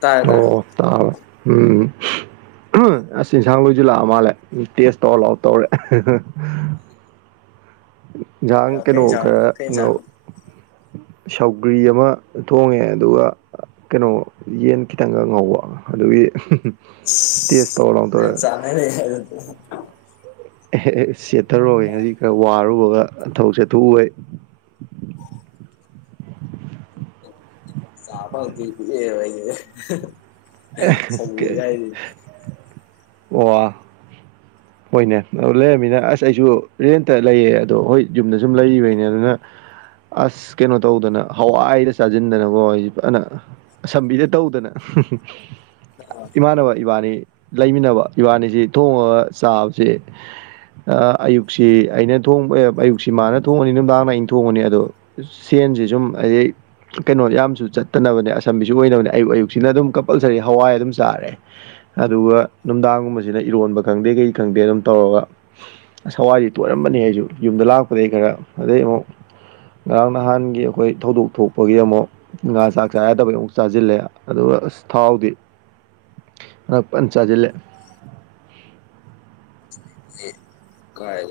ꯇꯥꯏꯌꯦ ꯇꯥꯏꯌꯦ ꯑꯣ ꯇꯥꯕ ꯎꯝ ꯑꯁ ꯏꯟꯁꯥꯡ ꯂꯣꯏꯁꯤꯜꯂꯥꯛꯑ ꯃꯥꯜꯂꯦ ꯇꯦꯁ ꯇꯧꯔ ꯂꯥꯎ ꯇꯧꯔꯦ ꯌꯥꯍꯥꯟ ꯑ ꯀꯩ ꯀꯩꯅꯣ ꯏꯟꯁꯥꯡ ꯈꯔ ꯀꯩ ꯉꯧ ꯏꯟꯁꯥꯡ ꯁꯧꯒ꯭ꯔꯤ ꯑꯃ ꯊꯣꯡꯉꯦ ꯑꯗꯨꯒ ꯀꯩꯅꯣ ꯌꯦꯟ ꯈꯤꯇꯪꯒ ꯉꯧꯕ ꯑꯗꯨꯒꯤ ꯇꯁ ꯇꯧ ꯑꯣꯂꯥꯎꯗ ꯑꯁ ꯆꯥꯅꯔꯦ ꯑꯦ ꯁꯦꯠꯊꯔꯒꯦ ꯉꯖꯤꯛ ꯈꯔ ꯋꯥꯔꯨꯕꯒꯊꯧ ꯆꯦꯊꯣꯛꯎꯩ [unintelligible] ꯆ ꯐ ꯊ [unintelligible] [inaudible] ꯋꯥ [unintelligible] ꯍꯣꯏꯅꯦ ꯑ ꯂꯩꯔꯝꯃꯤꯅ ꯑꯁ ꯑꯩꯁꯨ ꯔꯦꯟꯇ ꯂꯩꯌꯦ ꯑꯗꯣ ꯍꯣꯏ ꯌꯨꯝꯗ ꯁꯨꯝ ꯂꯩꯔꯤꯕꯩꯅꯦ ꯑꯗꯨꯅ ꯑꯁ ꯀꯩꯅꯣ ꯇꯧꯗꯅ ꯍꯋꯥꯏꯗ ꯆꯥꯁꯤꯟꯗꯅꯀꯣ ꯑꯩ ꯑꯅ ꯑꯁꯝꯕꯤꯗ ꯇꯧꯗꯅ ꯏꯃꯥꯟꯅꯕ ꯏꯕꯥꯅꯤ ꯂꯩꯃꯤꯟꯅꯕ ꯏꯕꯥꯅꯤꯁꯤ ꯊꯣꯡꯉꯒ ꯆꯥꯕꯕꯁꯤꯦ ꯑꯌꯨꯛꯁꯤ ꯑꯩꯅꯕ ꯑꯌꯨꯛꯁꯤ ꯃꯥꯅ ꯊꯣꯡꯉꯅꯤ ꯅꯨꯡꯗꯥꯡꯅ ꯑꯩꯅ ꯊꯣꯡꯉꯅꯤ ꯑꯗꯣ ꯁꯨꯝ ꯍꯥꯏ ꯀꯩꯅꯣ ꯌꯥꯝꯁꯨ ꯆꯠꯇꯅꯕꯅꯦ ꯑꯁꯝꯕꯤꯁꯨ ꯑꯣꯏꯅꯅꯦ ꯑꯌꯨꯛ ꯑꯌꯨꯛꯁꯤꯅ ꯑꯗꯨꯝ ꯄꯜꯁꯔꯤ ꯍꯋꯥꯏ ꯑꯗꯨꯝ ꯆꯥꯔꯦ ꯑꯗꯨꯒ ꯅꯨꯡꯗꯥꯡꯒꯨꯝꯕꯁꯤꯅ ꯏꯔꯣꯟꯕ ꯈꯪꯗꯦ ꯀꯩ ꯈꯪꯗꯦ ꯑꯗꯨꯝ ꯇꯧꯔ ꯍꯋꯥꯏꯁꯤ ꯇꯣꯏꯠꯔꯝꯕꯅꯤ ꯑꯩꯁꯨ ꯌꯨꯝꯗ ꯂꯥꯛꯄꯗꯒꯤꯩ ꯈꯔ ꯑꯗꯩ ꯑꯃꯨꯛ ꯉꯔꯥꯡ ꯅꯍꯥꯟꯒꯤ ꯑꯩꯈꯣꯏ ꯊꯧꯗꯣꯛ ꯊꯣꯛꯄꯒꯤ ꯑꯃꯨꯛ ꯉꯥ ꯆꯥꯛ ꯆꯥ ꯌꯥꯗꯕꯒꯤ ꯑꯃꯨꯛ ꯆꯥꯁꯤꯜꯂꯦ ꯑꯗꯨꯒ ꯑꯁ ꯊꯥꯎꯗꯤ ꯑ ꯐꯅ ꯆꯥꯁꯤꯜꯂꯦ ꯀꯥꯏ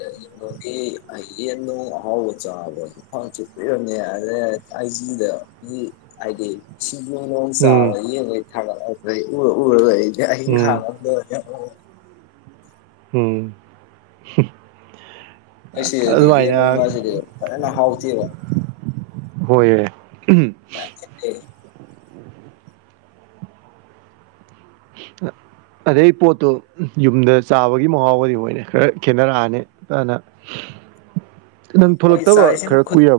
ꯑꯣ ꯍꯕ ꯆꯕ ꯆꯄꯅꯤꯦ ꯌꯥꯔꯦ ꯑꯩꯗ ꯍꯥꯏꯗꯤ ꯣꯡ ꯎꯝ ꯆꯕ ꯊ ꯎꯝ [unintelligible] [inaudible] ꯎꯝ ꯑꯁꯤ ꯑꯗꯨꯃꯥꯏꯅ ꯌꯦꯁꯤꯗꯅ ꯍꯥꯎ ꯊꯕ ꯍꯣꯏ [unintelligible] ꯑ [unintelligible] ꯑꯗꯩ ꯄꯣꯠꯇꯣ ꯌꯨꯝꯗ ꯆꯥꯕꯒꯤ ꯃꯍꯥꯎꯒꯗꯤ ꯃꯣꯏꯅ ꯈꯔ ꯈꯦꯠꯅꯔꯛꯑꯅꯤ ꯐꯅ ꯅꯪ ꯃꯣꯏ ꯊꯣꯂꯛꯇꯕ ꯈꯔ ꯀꯨꯏꯕ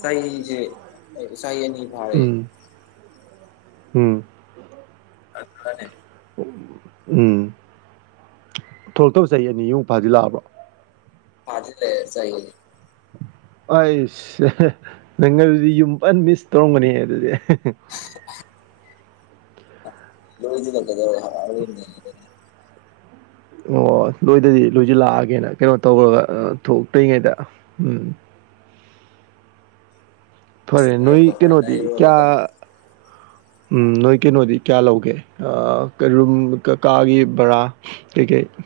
ꯁꯍꯤꯁ ꯁꯍꯤꯅꯤ ꯐꯥꯔꯦ ꯎꯝ ꯎꯝ ꯑꯗꯨ ꯃꯥꯅꯦ ꯎꯝ ꯊꯣꯛꯂꯛꯇꯕ ꯆꯍꯤ ꯑꯅꯤ ꯑꯨꯛ ꯐꯥꯖꯤꯜꯂꯛꯑꯕ꯭ꯔꯣ ꯐꯗ ꯂꯩ ꯆꯥꯏ ꯑꯩꯁꯦ ꯅꯪ ꯑꯗꯨ ꯑꯗꯨꯗꯤ ꯌꯨꯝ ꯄꯜ ꯃꯤꯁ ꯇꯧꯔꯝꯒꯅꯤ ꯑꯗꯨꯗꯤ ꯍ [unintelligible] ꯂ ꯀꯇ [unintelligible] [inaudible] ꯑꯣ ꯂꯣꯏꯗꯗꯤ ꯂꯣꯏꯁꯤ ꯂꯥꯛꯑꯒꯦꯅ ꯀꯩꯅꯣ ꯇꯧꯔꯒ ꯊꯣꯛꯇ꯭ꯔꯤꯉꯩꯗ ꯎꯝ ꯐꯔꯦ ꯅꯣꯏ ꯂꯣꯏꯔꯛꯄ ꯍꯣꯔꯦꯟ ꯀꯩꯅꯣꯗꯤ ꯑꯩꯔꯣꯜꯂꯦ ꯀꯌꯥ ꯇꯧꯅꯤ ꯎꯝ ꯅꯣꯏ ꯀꯩꯅꯣꯗꯤ ꯀꯌꯥ ꯂꯧꯒꯦ ꯔꯨꯝ ꯀꯀꯥꯒꯤ ꯕꯔꯥ ꯀꯩ ꯀꯩ [unintelligible]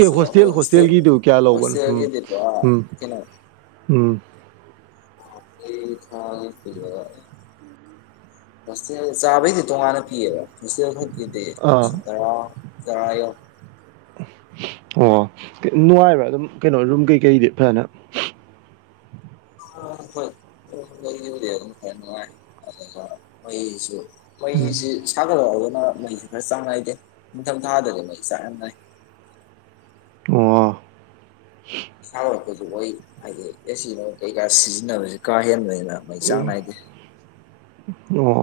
ꯑꯦ ꯍꯣꯁꯇꯦꯜ ꯑꯩꯈꯣꯏ ꯍꯣꯁꯇꯦꯜꯒꯤꯗꯨ ꯀꯌꯥ ꯂꯧꯕꯅꯣ ꯎꯝ ꯍꯣꯁꯇꯦꯜꯒꯤꯗꯤ ꯄꯨꯔꯥ ꯎꯝ ꯀꯩꯅꯣ ꯎꯝ ꯊ ꯉꯁ ꯆꯥꯕꯩꯗꯤ ꯇꯨ ꯃꯥꯅ ꯄꯤꯑꯕ ꯁ ꯏꯗꯦ ꯑꯥ ꯁ ꯇꯔꯥ ꯆꯔ ꯌꯣ ꯑꯣ ꯅꯨꯡꯉꯥꯏꯕ꯭ꯔꯥ ꯑꯗꯨꯝ ꯀꯩꯅꯣ ꯔꯨꯝ ꯀꯩꯀꯩꯗꯤ ꯐꯖꯅ [unintelligible] ꯐ ꯑ ꯃ ꯃꯦ ꯎꯝ ꯁꯥꯒꯣ ꯃꯩꯁꯦ ꯈꯔ ꯆꯥꯡ ꯅꯥꯏꯗꯦ ꯅꯤꯡꯊꯝ ꯊꯥꯗꯗꯤ ꯃꯩꯁꯨ ꯆꯥꯛ ꯏ ꯑ ꯁꯔꯛꯄꯁꯨ ꯑꯣꯏ ꯍꯥꯏꯗꯤ ꯑꯦꯁꯤ ꯀꯩꯀꯥ ꯁꯤꯖꯤꯟꯅꯕꯕꯁꯤ ꯀꯥ ꯍꯦꯟꯕꯅꯤꯅ ꯑꯩꯩ ꯆꯥꯡ ꯅꯥꯏꯗꯦ ꯑꯣ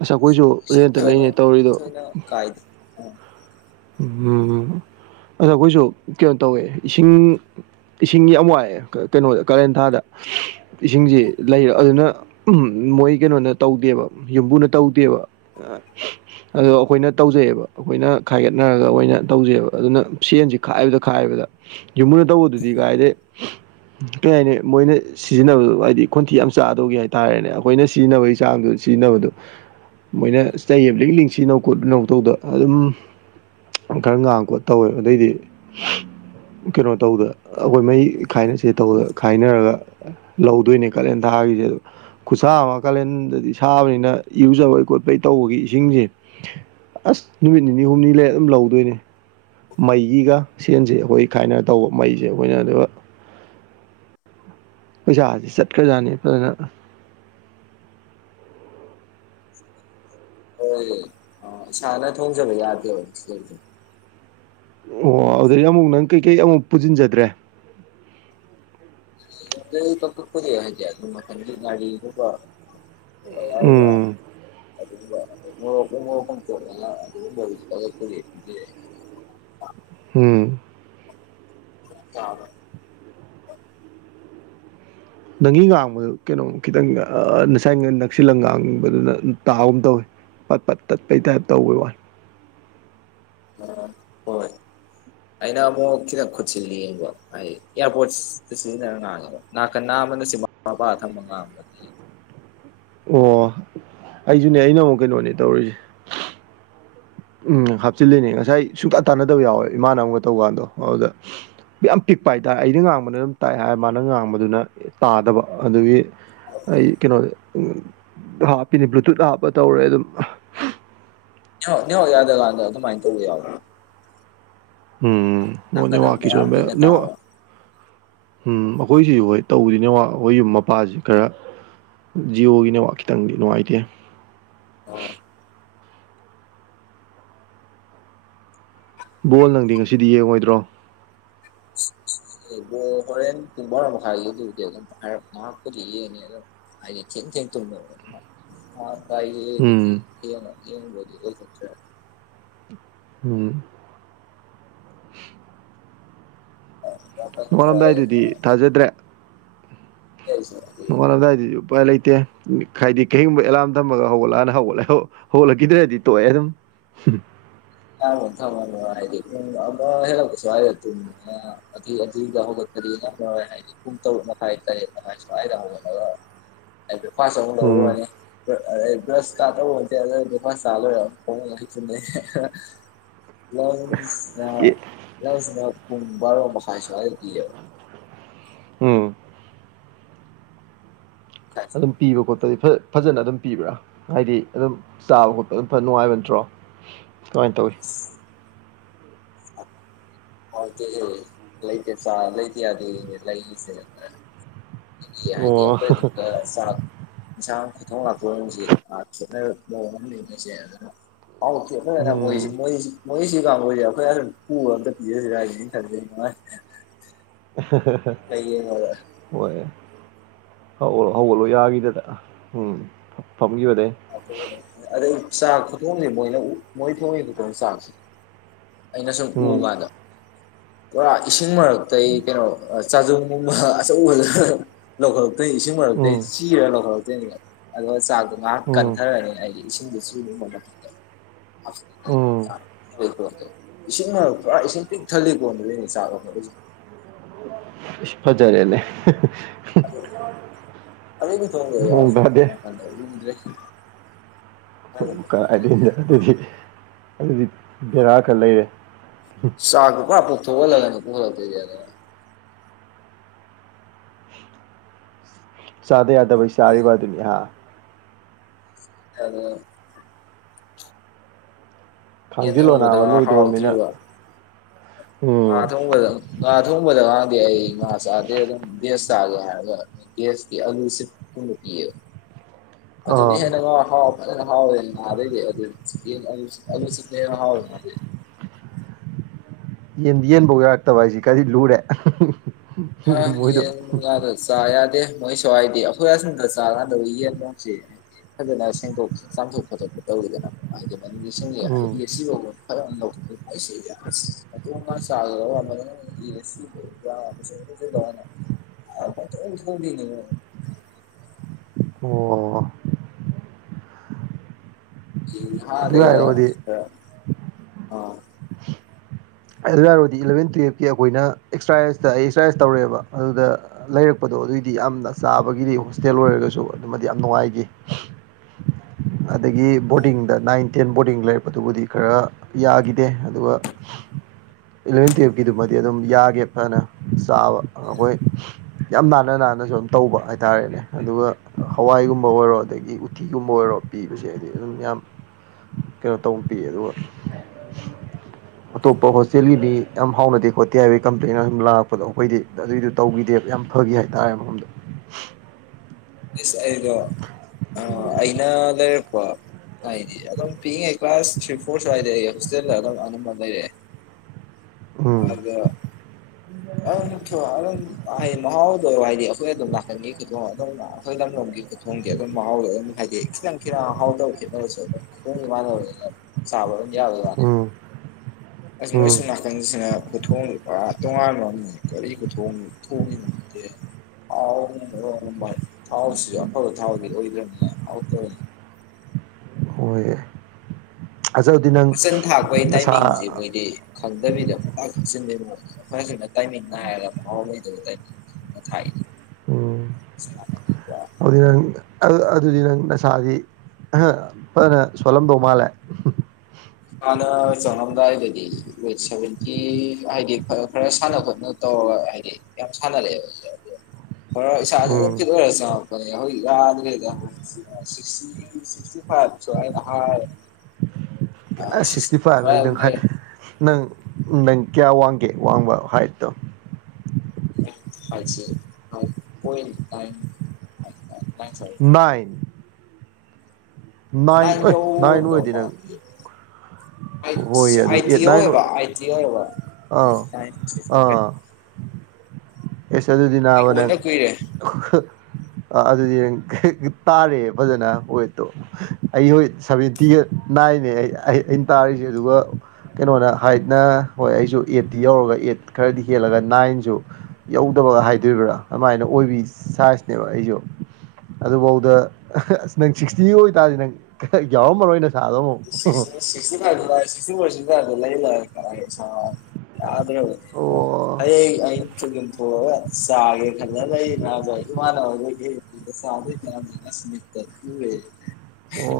ꯑꯁ ꯑꯩꯈꯣꯏꯁꯨ ꯔꯦꯟꯇ ꯂꯩꯅꯤ ꯑꯗꯣ ꯇꯧꯔꯤꯗꯣ ꯊꯣꯏꯅ ꯀꯥꯏꯗꯦ ꯎꯝ ꯍꯝ ꯑꯗꯣ ꯑꯩꯈꯣꯏꯁꯨ ꯀꯩꯅꯣ ꯇꯧꯋꯦ ꯏꯁꯤꯡ ꯏꯁꯤꯡ ꯌꯥꯝ ꯋꯥꯏꯑꯦ ꯀꯩꯅꯣꯗ ꯀꯥꯔꯦꯟ ꯊꯥꯗ ꯏꯁꯤꯡꯁꯤ ꯂꯩꯔ ꯑꯗꯨꯅ ꯎꯝ ꯃꯣꯏ ꯀꯩꯅꯣꯅ ꯇꯧꯗꯦꯕ ꯌꯨꯝꯕꯨꯅ ꯇꯧꯗꯦꯕ ꯑꯗꯣ ꯑꯩꯈꯣꯏꯅ ꯇꯧꯖꯩꯌꯦꯕ ꯑꯩꯈꯣꯏꯅ ꯈꯥꯏꯒꯠꯅꯔꯒ ꯑꯣꯏꯅ ꯇꯧꯖꯩꯕ ꯑꯗꯨꯅ ꯁꯦꯟꯁꯤ ꯈꯥꯏꯕꯗ ꯈꯥꯏꯕꯗ ꯌꯨꯝꯃꯨꯅ ꯇꯧꯕꯗꯨꯗꯤ ꯀꯥꯏꯗꯩ [inaudible] ꯀꯩ ꯍꯥꯏꯅꯤ ꯃꯣꯏꯅ ꯁꯤꯖꯤꯟꯅꯕꯗ ꯍꯥꯏꯗꯤ ꯈꯣꯟꯊꯤ ꯌꯥꯝ ꯆꯥꯗꯧꯒꯦ ꯍꯥꯏꯇꯥꯔꯦꯅꯦ ꯑꯩꯈꯣꯏꯅ ꯁꯤꯖꯤꯟꯅꯕꯒꯤ ꯆꯥꯡꯗꯨ ꯁꯤꯖꯤꯟꯅꯕꯗꯣ ꯃꯣꯏꯅꯌꯦꯞꯂꯤ ꯂꯤꯡꯁꯤꯟꯅꯧ ꯈꯣꯠꯂꯤꯅꯧ ꯇꯧꯗ ꯑꯗꯨꯝ ꯈꯔ ꯉꯥꯡ ꯈꯣꯠ ꯇꯧꯋꯦ ꯑꯗꯩꯗꯤ ꯀꯩꯅꯣ ꯇꯧꯗ ꯑꯩꯈꯣꯏ ꯃꯩ ꯈꯥꯏꯅꯁ ꯇꯧꯗ ꯈꯥꯏꯅꯔꯒ ꯂꯧꯗꯣꯏꯅꯦ ꯀꯠꯂꯦꯟ ꯍꯥꯏꯗ ꯑꯗꯨ ꯈꯨꯠꯁꯥ ꯑꯃ ꯀꯥꯂꯦꯟꯗꯗꯤ ꯁꯥꯕꯅꯤꯅ ꯏꯨꯖꯕꯩ ꯈꯣꯠꯄꯩ ꯇꯧꯕꯒꯤ ꯏꯁꯤꯡꯁꯦ ꯑꯁ ꯅꯨꯃꯤꯠ ꯅꯤꯅꯤ ꯍꯨꯝꯅꯤ ꯂꯩ ꯑꯗꯨꯝ ꯂꯧꯗꯣꯏꯅꯦ ꯃꯩꯒꯤꯒ ꯁꯦꯟꯁꯦ ꯑꯩꯈꯣꯏ ꯈꯥꯏꯅ ꯇꯧꯕ ꯃꯩꯁꯦ ꯑꯩꯈꯣꯏꯅ ꯑꯗꯨꯒ ꯄꯩꯁꯥꯁꯤ ꯆꯠꯈ꯭ꯔꯖꯥꯠꯅꯤ ꯐꯖꯅ ꯍꯣꯏ ꯁꯥꯅ ꯊ ꯍ ꯆꯕ ꯌꯥꯗ ꯑꯣꯏ ꯑꯣ ꯑꯗꯨꯗꯒꯤ ꯑꯃꯨꯛ ꯅꯪ ꯀꯩꯀꯩ ꯑꯃꯨꯛ ꯄꯨꯁꯤꯟꯖꯗ꯭ꯔꯦ ꯄꯗꯤ ꯍꯥꯏꯗꯤ ꯒꯥꯔꯤ ꯌꯥꯏ ꯎꯝ [inaudible] ꯐꯝ ꯇꯔ ꯑꯗꯨ ꯎꯝ [unintelligible] ꯅꯪꯒꯤ ꯉꯥꯡꯕꯗꯨ ꯀꯩꯅꯣꯝ ꯈꯤꯇꯪ ꯉꯁꯥꯏ ꯅꯛꯁꯤꯜꯂ ꯉꯥꯡꯕꯗꯨꯅ ꯇꯥꯒꯨꯝ ꯇꯧꯏꯤ ꯄꯠ ꯄꯠ ꯇꯠ ꯄꯩ ꯇ ꯇꯧꯕ ꯋꯥꯏ ꯑ ꯍꯣꯏ [inaudible] ꯑꯩꯅ ꯑꯃꯨꯛ ꯈꯤꯇꯪ ꯈꯨꯠꯁꯤꯜꯂꯤ ꯌꯦꯡꯕ ꯍꯥꯏ ꯏꯌꯥꯔꯄꯣꯔꯠ ꯁꯤꯖꯤꯟꯅꯔ ꯉꯥꯡꯉꯦꯕ ꯅꯥꯀꯟ ꯅꯥꯕꯅ ꯥ ꯃꯄꯥ ꯊꯪꯕ ꯉꯥꯡꯒꯅꯤ [inaudible] ꯑꯣ ꯑꯩꯁꯨꯅꯦ ꯑꯩꯅ ꯑꯃꯨꯛ ꯀꯩꯅꯣꯅꯦ ꯇꯧꯔꯤꯁꯦ ꯎꯝ ꯍꯥꯞꯆꯤꯜꯂꯤꯅꯦ ꯉꯁꯥꯏ ꯁꯨꯡꯇꯥ ꯇꯥꯟꯅꯗꯕ ꯌꯥꯎꯋꯦ ꯏꯃꯥꯟꯅꯕ ꯑꯃꯒ ꯇꯧꯀꯥꯟꯗꯣ ꯑꯗꯨꯗ ꯌꯥꯝ ꯄꯤꯛꯄ ꯍꯥꯏꯇꯥꯔꯦ ꯑꯩꯅ ꯉꯥꯡꯕꯅ ꯑꯗꯨꯝ ꯇꯥꯛ ꯍꯥꯏ ꯃꯥꯅ ꯉꯥꯡꯕꯗꯨꯅ ꯇꯥꯗꯕ ꯑꯗꯨꯒꯤ ꯑ ꯀꯩꯅꯣ ꯍꯥꯞꯄꯤꯅꯤ ꯕ꯭ꯂꯨꯇꯨꯠ ꯍꯥꯞꯄ ꯇꯧꯔꯦ ꯑꯗꯨꯝ ꯅꯤꯋꯥ ꯅꯦꯋꯥꯛ ꯌꯥꯗ ꯌꯥꯗꯀꯥꯟꯗ ꯀꯃꯥꯏꯅ ꯇꯧꯕ ꯌꯥꯎ ꯎꯝ ꯑꯃꯅ ꯑꯣꯅꯦꯁꯤ ꯌꯥꯝ ꯄꯤꯛꯅ ꯎꯝ ꯇꯥꯕ ꯑꯩꯈꯣꯏꯁꯤ ꯍꯣꯏ ꯇꯧꯗꯅꯦ ꯑꯩꯈꯣꯏꯒꯤ ꯃꯄꯥꯁꯤ ꯈꯔ ꯖꯤꯑꯣꯒꯤꯅꯦ ꯈꯤꯇꯪꯗꯤ ꯅꯨꯡꯉꯥꯏꯇꯦ ꯕꯣꯜ ꯅꯪꯗꯤ ꯉꯁꯤꯗꯤ ꯌꯦꯡꯉꯣꯏꯗ꯭ꯔꯣ ꯕꯨ ꯍꯣꯔꯦꯟ ꯇꯨꯝꯕꯔ ꯃꯈ ꯍꯥꯏꯒ ꯑꯗꯨꯗꯤ ꯑꯗꯨꯝ ꯍꯥꯏꯔ ꯉꯄꯗꯤ ꯌꯦꯡꯉ ꯑ ꯎꯝ ꯍꯥꯏꯗꯤ [inaudible] [inaudible] ꯎꯝ ꯅꯣꯡꯉꯔꯝꯗꯥꯏꯗꯨꯗꯤ ꯊꯥꯖꯗ꯭ꯔꯦ ꯅꯣꯡꯉꯥꯜꯂꯝꯗꯥꯏꯗꯖꯨ ꯎꯄꯥꯏ ꯂꯩꯇꯦ ꯍꯥꯏꯗꯤ ꯀꯩꯒꯨꯝꯕ ꯑꯦꯂꯥꯔꯝ ꯊꯝꯃꯒ ꯍꯧꯒꯠꯂꯛꯑꯅ ꯍꯧꯒꯠ ꯍꯧꯒꯠꯂꯛꯈꯤꯗ꯭ꯔꯗꯤ ꯇꯣꯛꯑꯦ ꯑꯗꯨꯝ ꯁꯤꯔꯤ ꯑ ꯃ ꯊ ꯍꯥꯏꯗꯤ ꯍꯛ ꯀꯁꯨ ꯍꯥꯏꯒ ꯍ꯫ ꯍꯥꯏꯗꯤꯅ ꯊꯥꯏꯋꯥ ꯍꯥꯏꯗꯤ ꯄꯨꯡ ꯇꯔꯨꯛ ꯃꯈꯥꯏ ꯇꯥꯔꯦꯠ ꯃꯈꯥꯏ ꯍꯧꯒꯠꯂꯒ꯫ ꯎꯝ꯫ ꯍꯥꯏ ꯕꯔ꯭ꯦꯛ ꯐꯁ ꯑꯃꯨꯛ ꯂꯧꯔꯨꯅꯤ꯫ ꯑ ꯕꯔ꯭ꯁ ꯀꯥꯇꯕꯨꯗ ꯐꯥꯁ ꯆꯥꯂꯨ ꯌꯥ ꯀꯅꯥ ꯂꯥꯛꯆ ꯅ꯫ ꯂꯥꯟꯁ ꯀ ꯑꯦ ꯂꯥꯟꯁ꯫ ꯄꯨꯡ ꯚꯔꯣ ꯃꯥꯈꯥꯏ ꯁꯨꯋꯥꯏ ꯄꯤꯌꯦ꯫ ꯎꯝ꯫ ꯑꯗꯨꯝ ꯄꯤꯕ ꯈꯣꯠꯄꯗꯤ ꯐ꯫ ꯐꯖꯅ ꯑꯗꯨꯝ ꯄꯤꯕ꯭ꯔꯥ ꯍꯥꯏꯗꯤ ꯑꯗꯨꯝ ꯆꯥꯕ ꯈꯣꯠꯄ ꯑꯗꯨꯝ ꯐ ꯅꯨꯡꯉꯥꯏꯕ ꯅꯠꯇ꯭ꯔꯣ꯫ ꯀꯃꯥꯏꯅ ꯇꯧꯋꯤ꯫ ꯍ ꯂꯩꯇ ꯆ ꯂꯩꯇ ꯌꯥꯗ ꯂꯩꯁꯦ꯫ ꯍꯥꯏꯗꯤ ꯑꯣ ꯑꯩꯈꯣꯏ ꯑꯗꯨꯒ ꯆꯥꯛ ꯑꯦꯟꯁꯥꯡ꯫ ꯏꯊꯧ ꯂꯥꯛꯄꯁꯤ ꯈꯦꯠꯅꯕ ꯃꯑꯣꯡ ꯑꯃ ꯂꯩꯉꯩꯁꯦ ꯑꯗꯨꯅ꯫ ꯍꯥꯎꯇꯦ ꯎꯝ ꯃꯁꯤ ꯃꯁꯤ ꯀ ꯃꯣꯏ꯫ ꯌꯦ ꯌꯥꯒ ꯈꯗ꯫ ꯍꯥ ꯍꯥ꯫ ꯍꯧꯂꯣ ꯍꯧꯒꯠꯂꯣ ꯌꯥꯈꯤꯗꯗ ꯎꯝ꯫ ꯐꯝꯒꯤꯕꯗꯩꯩ꯫ ꯑꯗꯩ ꯆꯥꯛ ꯈꯨꯊꯣꯡꯅꯤ ꯃꯣꯏꯅ ꯃꯣꯏ ꯊꯣꯡꯉ ꯈꯨꯊꯣꯡ ꯆꯥꯛꯁꯤ꯫ ꯑꯩꯅ ꯁꯨꯝ ꯎ ꯎꯝ ꯀꯥꯟꯗ꯫ ꯄꯨꯔꯥ ꯏꯁꯤꯡ ꯃꯔꯛꯇꯒꯤ ꯀꯩꯅꯣ ꯆꯥꯖꯣꯡ ꯅꯨꯡꯕ ꯑꯆꯧꯕ ꯂꯧꯈꯠꯂꯛꯇꯣꯏ꯫ ꯏꯁꯤꯡ ꯃꯔꯛꯇ ꯑꯩ ꯎꯝ ꯆꯤꯔꯒ ꯂꯧꯈꯠꯂꯛꯇꯣꯏꯅꯦꯕ ꯑꯗꯨꯒ ꯆꯥꯛꯇꯣ ꯉꯥꯏꯍꯥꯛ ꯎꯝ ꯀꯟꯊꯔꯅꯤ ꯑꯩꯗꯤ ꯏꯁꯤꯡꯗꯣ ꯆꯦ꯫ ꯑ ꯎꯝ ꯑꯣꯏ ꯀ꯫ ꯏꯁꯤꯡꯅ ꯄꯨꯔꯥ ꯏꯁꯤꯡ ꯄꯤꯛ ꯊꯜꯂꯤ ꯀꯣꯟꯗꯨꯗꯅꯦ ꯆꯥꯕ ꯈꯣꯠꯂꯁ꯫ ꯐꯖꯔꯦꯅꯦ꯫ ꯑꯗꯗꯒꯤ ꯃꯑꯣꯡ ꯑꯗꯨꯝ ꯇꯥꯗꯦ ꯊꯣꯡ ꯑꯗꯗ꯭ꯔꯦ꯫ ꯀ ꯎꯗ꯭ꯔꯦ ꯑꯗꯨꯗꯤ ꯑꯗꯨꯗꯤ ꯕꯦꯔꯥ ꯈꯔ ꯂꯩꯔꯦ꯫ ꯆꯥꯛꯇꯨ ꯀꯄꯨ ꯊꯑꯣ ꯂꯒꯅ ꯄꯔ꯫ ꯆꯥꯗ ꯌꯥꯗꯕꯩ ꯆꯥꯔꯤꯕ ꯑꯗꯨꯅꯤ ꯑꯥ꯫ ꯎꯝ꯫ ꯌꯦꯟ ꯈꯥꯡꯖꯤꯜꯂꯣ ꯊꯣꯡꯕꯗ ꯅꯥꯕ ꯂꯣꯏꯗꯣꯔꯃꯤꯅ꯫ ꯍꯥꯎꯇ꯭ꯔꯤꯕ ꯉꯥ ꯎꯝ ꯊꯣꯡꯕꯗ ꯉꯥ ꯊꯣꯡꯕꯗ ꯉ꯫ ꯑꯩ ꯉꯥ ꯆꯥꯗꯦ ꯑꯗꯨꯝ ꯒꯦꯁ ꯑꯁꯤ ꯀ꯫ [inaudible] ꯑꯗꯨꯅꯤ ꯍꯦꯅꯉꯣ꯫ ꯐꯖꯅꯥ ꯍꯥꯎꯔꯦꯅꯦ ꯉꯥꯗꯩꯩꯗꯤ ꯑꯗꯨꯅ ꯑꯂꯨꯆꯦꯞꯅ꯫ [inaudible] ꯌꯦꯟ ꯌꯦꯟꯐꯧ ꯌꯥꯔꯛꯇꯕ ꯍꯥꯏꯁꯤ ꯀꯗꯤ ꯂꯨꯔꯦ꯫ ꯑ ꯃꯣꯏꯗꯣ ꯌꯦꯟ ꯅꯣꯡ ꯑꯗꯥ ꯌꯥ ꯆꯗꯦ꯫ ꯃꯣꯏ ꯁꯋꯥꯥꯏꯗꯤ ꯑꯩꯈꯣꯏ ꯑꯁꯣꯝꯗ ꯅꯠꯇ ꯆꯥꯂꯗꯦ꯫ ꯐꯖꯅ ꯁꯣꯛꯗꯣꯛ ꯆꯥꯝꯊꯣꯛ ꯈꯣꯠꯇꯣꯛꯄ ꯇꯧꯔꯤꯗꯅ ꯑꯗꯨꯃꯥꯏ ꯎꯝ ꯑꯦ ꯁꯤꯐꯥꯎꯕ ꯈꯔ ꯂꯧꯊꯠ꯫ ꯑꯁꯤꯗꯤ ꯑꯁ ꯃꯇꯣꯡꯒ ꯆꯕꯗ ꯀꯦ ꯏ ꯑꯁꯤꯕ꯫ ꯄꯥꯡꯊꯣꯡ ꯊꯣꯡꯕꯤꯅꯤ꯫ ꯑꯣ ꯗꯦ ꯑꯗꯨ ꯑꯗꯩꯩ ꯍꯥꯏꯔꯨꯔꯗꯤ ꯈꯔꯥ ꯑꯥ꯫ ꯑꯗꯨ ꯌꯥꯔꯗꯤ ꯏꯂꯚꯦꯟ ꯇꯨꯌꯦꯜꯞꯀꯤ ꯑꯩꯈꯣꯏꯅ ꯑꯦꯛꯁꯔꯁꯥꯏꯁꯇ ꯑꯦꯛꯁꯔꯁꯥꯏꯁ ꯇꯧꯔꯛꯑꯦꯕ ꯑꯗꯨꯗ ꯂꯩꯔꯛꯄꯗꯣ꯫ ꯑꯗꯨꯏꯗꯤ ꯌꯥꯝꯅ ꯆꯥꯕꯒꯤꯗꯤ ꯍꯣꯁꯇꯦꯜ ꯑꯣꯏꯔꯒꯁꯨ ꯑꯗꯨꯃꯗꯤ ꯌꯥꯝ ꯅꯨꯡꯉꯥꯏꯈꯤ꯫ ꯑꯗꯒꯤ ꯕꯣꯔꯗꯤꯡꯗ ꯅꯥꯏꯟ ꯇꯦꯟ ꯕꯣꯔꯗꯤꯡ ꯂꯩꯔꯛꯄꯗꯨꯕꯨꯗꯤ ꯈꯔ ꯌꯥꯈꯤꯗꯦ ꯑꯗꯨꯒ꯫ ꯏꯂꯚꯦꯟ ꯇꯨꯌꯦꯞꯀꯤꯗꯨꯃꯗꯤ ꯑꯗꯨꯝ ꯌꯥꯒꯦ ꯐꯅ ꯆꯥꯕ ꯑꯩꯈꯣꯏ ꯌꯥꯝ ꯅꯥꯟꯅ ꯅꯥ꯫ ꯍꯥꯟꯅꯁꯨ ꯑꯗꯨꯝ ꯇꯧꯕ ꯍꯥꯏꯇꯥꯔꯦꯅꯦ ꯑꯗꯨꯒ ꯍꯋꯥꯏꯒꯨꯝꯕ ꯑꯣꯏꯔꯣ ꯑꯗꯒꯤ ꯎꯠꯇꯤꯒꯨꯝꯕ ꯑꯣꯏꯔꯣ꯫ ꯄꯤꯕꯁꯦ ꯍꯥꯏꯗꯤ ꯑꯗꯨꯝ ꯌꯥꯝ ꯀꯩꯅꯣ ꯇꯧꯕ ꯄꯤꯌꯦ ꯑꯗꯨꯒ ꯑꯇꯣꯞꯄ ꯍꯣꯁꯇꯦꯜꯒꯤꯗꯤ ꯌꯥꯝ ꯍꯥꯎꯅꯗꯦ ꯈꯣꯠꯇꯦ ꯍꯥꯏꯕꯒꯤ ꯀꯝꯄ꯭ꯂꯦꯟ ꯑꯗꯨꯨꯝ ꯂꯥꯛꯄꯗꯣ ꯑꯩꯈꯣꯏꯗꯤ ꯑꯗꯨꯒꯤꯗꯨ ꯇꯧꯈꯤꯗꯦꯕ ꯌꯥꯝ ꯐꯈꯤ ꯍꯥꯏꯇꯥꯔꯦ ꯃꯐꯝꯗꯣ ꯁ ꯑꯩꯗꯣ ꯑ ꯑꯩꯅ ꯂꯩꯔꯛꯄ ꯍꯥꯏꯗꯤ ꯑꯗꯨ ꯐꯤꯉꯦ ꯀ꯭ꯂꯥꯁꯔꯤ ꯐꯣꯔꯁꯗꯇꯅꯝꯦ ꯎꯝ ꯑꯗꯨ ꯑꯗꯨꯝ ꯍꯥꯏꯗꯤ ꯃꯍꯥꯎꯗꯣ ꯍꯥꯏꯗꯤ ꯑꯩꯈꯣꯏ ꯑꯗꯨꯝ ꯅꯥꯀꯟꯒꯤ ꯈꯤꯇꯣ ꯑꯗꯨꯝꯣꯏ ꯂꯝ ꯅꯣꯝꯒꯤꯇꯣ ꯊꯣꯡꯗꯤꯦ ꯑꯗꯨꯝ ꯃꯍꯥꯎꯗ ꯑꯗꯨꯝ ꯍꯥꯏꯗꯤ ꯈꯤꯇꯪ ꯈꯤꯇꯪ ꯍꯥꯎꯗꯕ ꯈꯦꯠꯅꯔꯁꯨ ꯑꯗꯨꯝ ꯊꯣꯡꯒ ꯃꯥꯟꯅꯕꯗ ꯆꯥꯕꯗ ꯄꯨꯨꯝꯥꯕ ꯑꯣ ꯑꯁ ꯃꯣꯏꯁꯨ ꯅꯥꯀꯟꯁꯤꯅ ꯈꯨꯊꯣꯡꯁ ꯄꯨꯔꯥ ꯇꯣꯉꯥꯟꯕ ꯑꯃ ꯀꯔꯤ ꯈꯨꯊꯣꯡꯅꯣ ꯊꯣꯡꯉꯤꯅꯣ ꯇꯥꯗꯔꯦ [inaudible] ꯑꯥꯎ ꯚꯥꯏ ꯊꯥꯎꯁꯤꯁꯨ ꯑꯐꯕ ꯊꯥꯎꯗꯤ ꯑꯣꯏꯗ꯭ꯔꯅꯤꯅ ꯑꯥꯎ ꯇꯅꯤ ꯍꯣꯏ ꯑꯁ ꯑꯗꯨꯗꯤ ꯅꯪ ꯋꯥꯖꯟ ꯊꯥꯛꯄ ꯑꯩ ꯅꯁꯥ ꯇꯥꯏꯃꯤꯡꯁꯦ ꯃꯣꯏꯗꯤ ꯈꯪ ꯅꯠꯇꯕꯤꯗ ꯄꯇꯥꯛ ꯀꯞꯆꯤꯟꯗꯣꯏ ꯑꯩꯈꯣꯏꯅ ꯁꯅ ꯇꯥꯏꯃꯤꯡ ꯥꯏꯔꯒ ꯐꯥꯎꯕ ꯂꯩꯩꯗꯕ ꯇꯥꯏꯃꯤꯡ ꯎꯝ ꯊ ꯑꯗꯨꯗꯤ ꯅꯪ ꯑꯗꯨꯗꯤ ꯅꯪ ꯅꯁꯥꯗꯤ ꯐꯅ ꯁꯣꯜꯂꯝꯗꯧ ꯃꯥꯜꯂꯦ ꯇꯥꯁꯦ [inaudible] ꯍꯥꯟꯅ ꯆꯪꯉꯝꯗꯥꯏꯗꯗꯤ ꯋꯦꯠ ꯁꯚꯦꯟꯇꯤ ꯍꯥꯏꯗꯤ ꯈꯔ ꯁꯥꯟꯅ ꯈꯣꯠꯅ ꯇꯧꯔꯒ ꯍꯥꯏꯗꯤ ꯌꯥꯝ ꯁꯥꯟꯅꯔꯛꯑꯦꯕ ꯍꯣꯔ ꯏꯁꯥꯥꯁ ꯑꯗꯨꯝ ꯎꯝ ꯐꯤꯠ ꯑꯣꯏꯔꯁꯨ ꯆꯪꯉꯛꯄꯅꯦ ꯍꯧꯖꯤꯛ ꯌꯥꯗꯗ ꯐꯥꯏꯠꯁꯨ ꯍ ꯁꯨ [inaudible] ꯁꯤꯛꯁꯇꯤ ꯐꯥꯏ ꯑꯗꯨꯝ ꯅꯈꯥꯏ ꯂꯩꯔꯦ ꯅꯪ ꯎ ꯅꯪ ꯀꯌꯥ ꯋꯥꯡꯒꯦ ꯋꯥꯡꯕ ꯍꯥꯏꯠꯇꯣ ꯍꯣꯏ ꯀꯥꯏ ꯏꯟ ꯅꯥꯏꯟ ꯑꯣꯏ ꯅꯥꯏꯟ ꯌꯧꯔꯝꯗꯧ ꯑꯣꯏꯗꯤ ꯅꯪ ꯃꯥꯜꯂꯦ ꯍꯣꯏ ꯑꯗꯨ ꯑꯥꯏ ꯇꯤ ꯑꯦꯠ ꯅꯥꯏꯟ ꯑꯣꯏꯕ ꯑꯥꯏ ꯇꯤ ꯑꯣꯏꯕꯥꯏ ꯑꯥ ꯐꯪꯗꯦ ꯑꯥ ꯑꯦꯁ ꯑꯗꯨꯗꯤ ꯅꯥꯕ ꯅꯪ ꯑꯣꯟꯗ ꯀꯨꯏꯔꯦ ꯑꯗꯨꯗꯤ ꯇꯥꯔꯦ ꯐꯖꯅ ꯋꯦꯠꯇꯣ ꯑꯩ ꯍꯣꯏ ꯁꯚꯦꯟꯇꯤꯒꯠ ꯅꯥꯏ ꯍꯥꯏꯅꯦ ꯑꯩ ꯑꯩꯅ ꯇꯥꯔꯤꯁꯦ ꯑꯗꯨꯒ ꯀꯩꯅꯣꯅ ꯍꯥꯏꯠꯅ ꯍꯣꯏ ꯑꯩꯁꯨ ꯑꯦꯠꯇꯤ ꯌꯧꯔꯒ ꯑꯦꯠ ꯈꯔꯗꯤ ꯍꯦꯜꯂꯒ ꯅꯥꯏꯟꯁꯨ ꯌꯧꯗꯕꯒ ꯍꯥꯏꯗꯣꯔꯤꯕ꯭ꯔꯥ ꯑꯗꯨꯃꯥꯏꯅ ꯑꯣꯏꯕꯤ ꯁꯥꯏꯖꯅꯦꯕ ꯑꯩꯁꯨ ꯑꯗꯨꯐꯥꯎꯗ ꯑꯁ ꯅꯪ ꯁꯤꯛꯁꯇꯤ ꯑꯣꯏꯇꯥꯔꯗꯤ ꯅꯪ ꯌꯥꯎꯔꯝꯃꯔꯣꯏꯅ ꯁ ꯀ [unintelligible] ꯁꯤꯕ ꯁꯤꯗꯗꯂ ꯏꯂ ꯀ ꯌꯥ꯭ꯔꯣ ꯑꯣ ꯍꯌꯦꯡ ꯑꯩꯅꯁꯨꯨ ꯌꯨꯝꯊꯑꯒ ꯆꯥꯒꯦ ꯈꯖ ꯂꯩ ꯅꯕ ꯏꯃꯥꯟꯅꯕꯖꯒ ꯅꯤ ꯑꯁꯃꯤꯠꯇ ꯄꯦ ꯑꯣ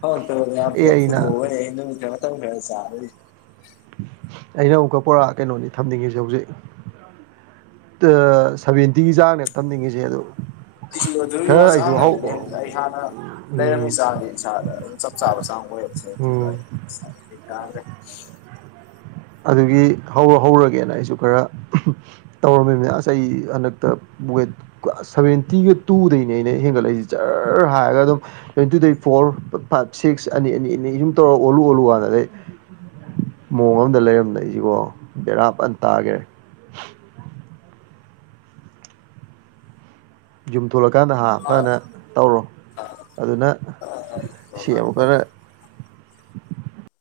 ꯍ ꯇ ꯐꯅ ꯑꯦ ꯑꯩꯅ ꯊ ꯇ ꯍ ꯆꯔ ꯑꯩꯅ ꯑꯃꯨꯛꯀ ꯄꯨꯔꯥ ꯀꯩꯅꯣꯅꯤ ꯊꯝꯅꯤꯡꯉꯤꯁꯦ ꯍꯧꯖꯤꯛ ꯁꯚꯦꯟꯇꯤꯒꯤ ꯆꯥꯡꯅꯦ ꯇꯝꯅꯤꯡꯉꯤꯁꯦ ꯑꯗꯣ ꯑꯩ ꯑꯣꯏꯗꯒꯤ ꯋꯥ ꯈꯔ ꯑꯩꯁꯨ ꯍꯧ ꯆꯥꯡꯉꯅꯤ ꯑꯩ ꯍꯥꯟꯅ ꯂꯩꯔꯝꯃꯤ ꯎꯝ ꯆꯥꯡꯁ ꯏꯁꯥꯗ ꯑꯗꯨꯝ ꯆꯞ ꯆꯥꯕ ꯆꯥꯡ ꯑꯣꯏꯌꯦꯕ ꯎꯝ ꯦꯥ꯭ꯔꯦ [unintelligible] [inaudible] ꯑꯗꯨꯒꯤ ꯍꯧꯔ ꯍꯧꯔꯒꯦꯅ ꯑꯩꯁꯨ ꯈꯔ ꯇꯧꯔꯝꯃꯤꯕꯅꯁ ꯑꯩ ꯍꯟꯗꯛꯇ ꯁꯚꯦꯟꯇꯤꯒ ꯇꯨꯗꯩꯅꯦ ꯑꯩꯅ ꯍꯦꯟꯒꯠꯂꯛꯏꯁꯤꯦ ꯖꯔ ꯍꯥꯏꯔꯒ ꯑꯗꯨꯝ ꯁꯦꯟꯇꯤ ꯇꯨꯗꯩ ꯐꯣꯔ ꯐꯥꯏꯚ ꯁꯤꯛꯁ ꯑꯅꯤ ꯑꯅꯤ ꯑꯅꯤꯨꯝ ꯇꯧꯔ ꯑꯣꯂꯨ ꯑꯣꯜꯂꯨꯀꯅꯗꯩ ꯃꯑꯣ ꯑꯩꯉꯣꯟꯗ ꯂꯩꯔꯝꯗꯏꯁꯤꯀꯣ ꯕꯦꯔꯥ ꯄꯅ ꯇꯥꯈꯔꯦ ꯌꯨꯝ ꯊꯣꯛꯣꯂꯀꯥꯟꯗ ꯍꯥ ꯐꯖꯅ ꯇꯧꯔꯣ ꯑꯗꯨꯅ ꯁꯤ ꯑꯃꯨꯛꯀꯔ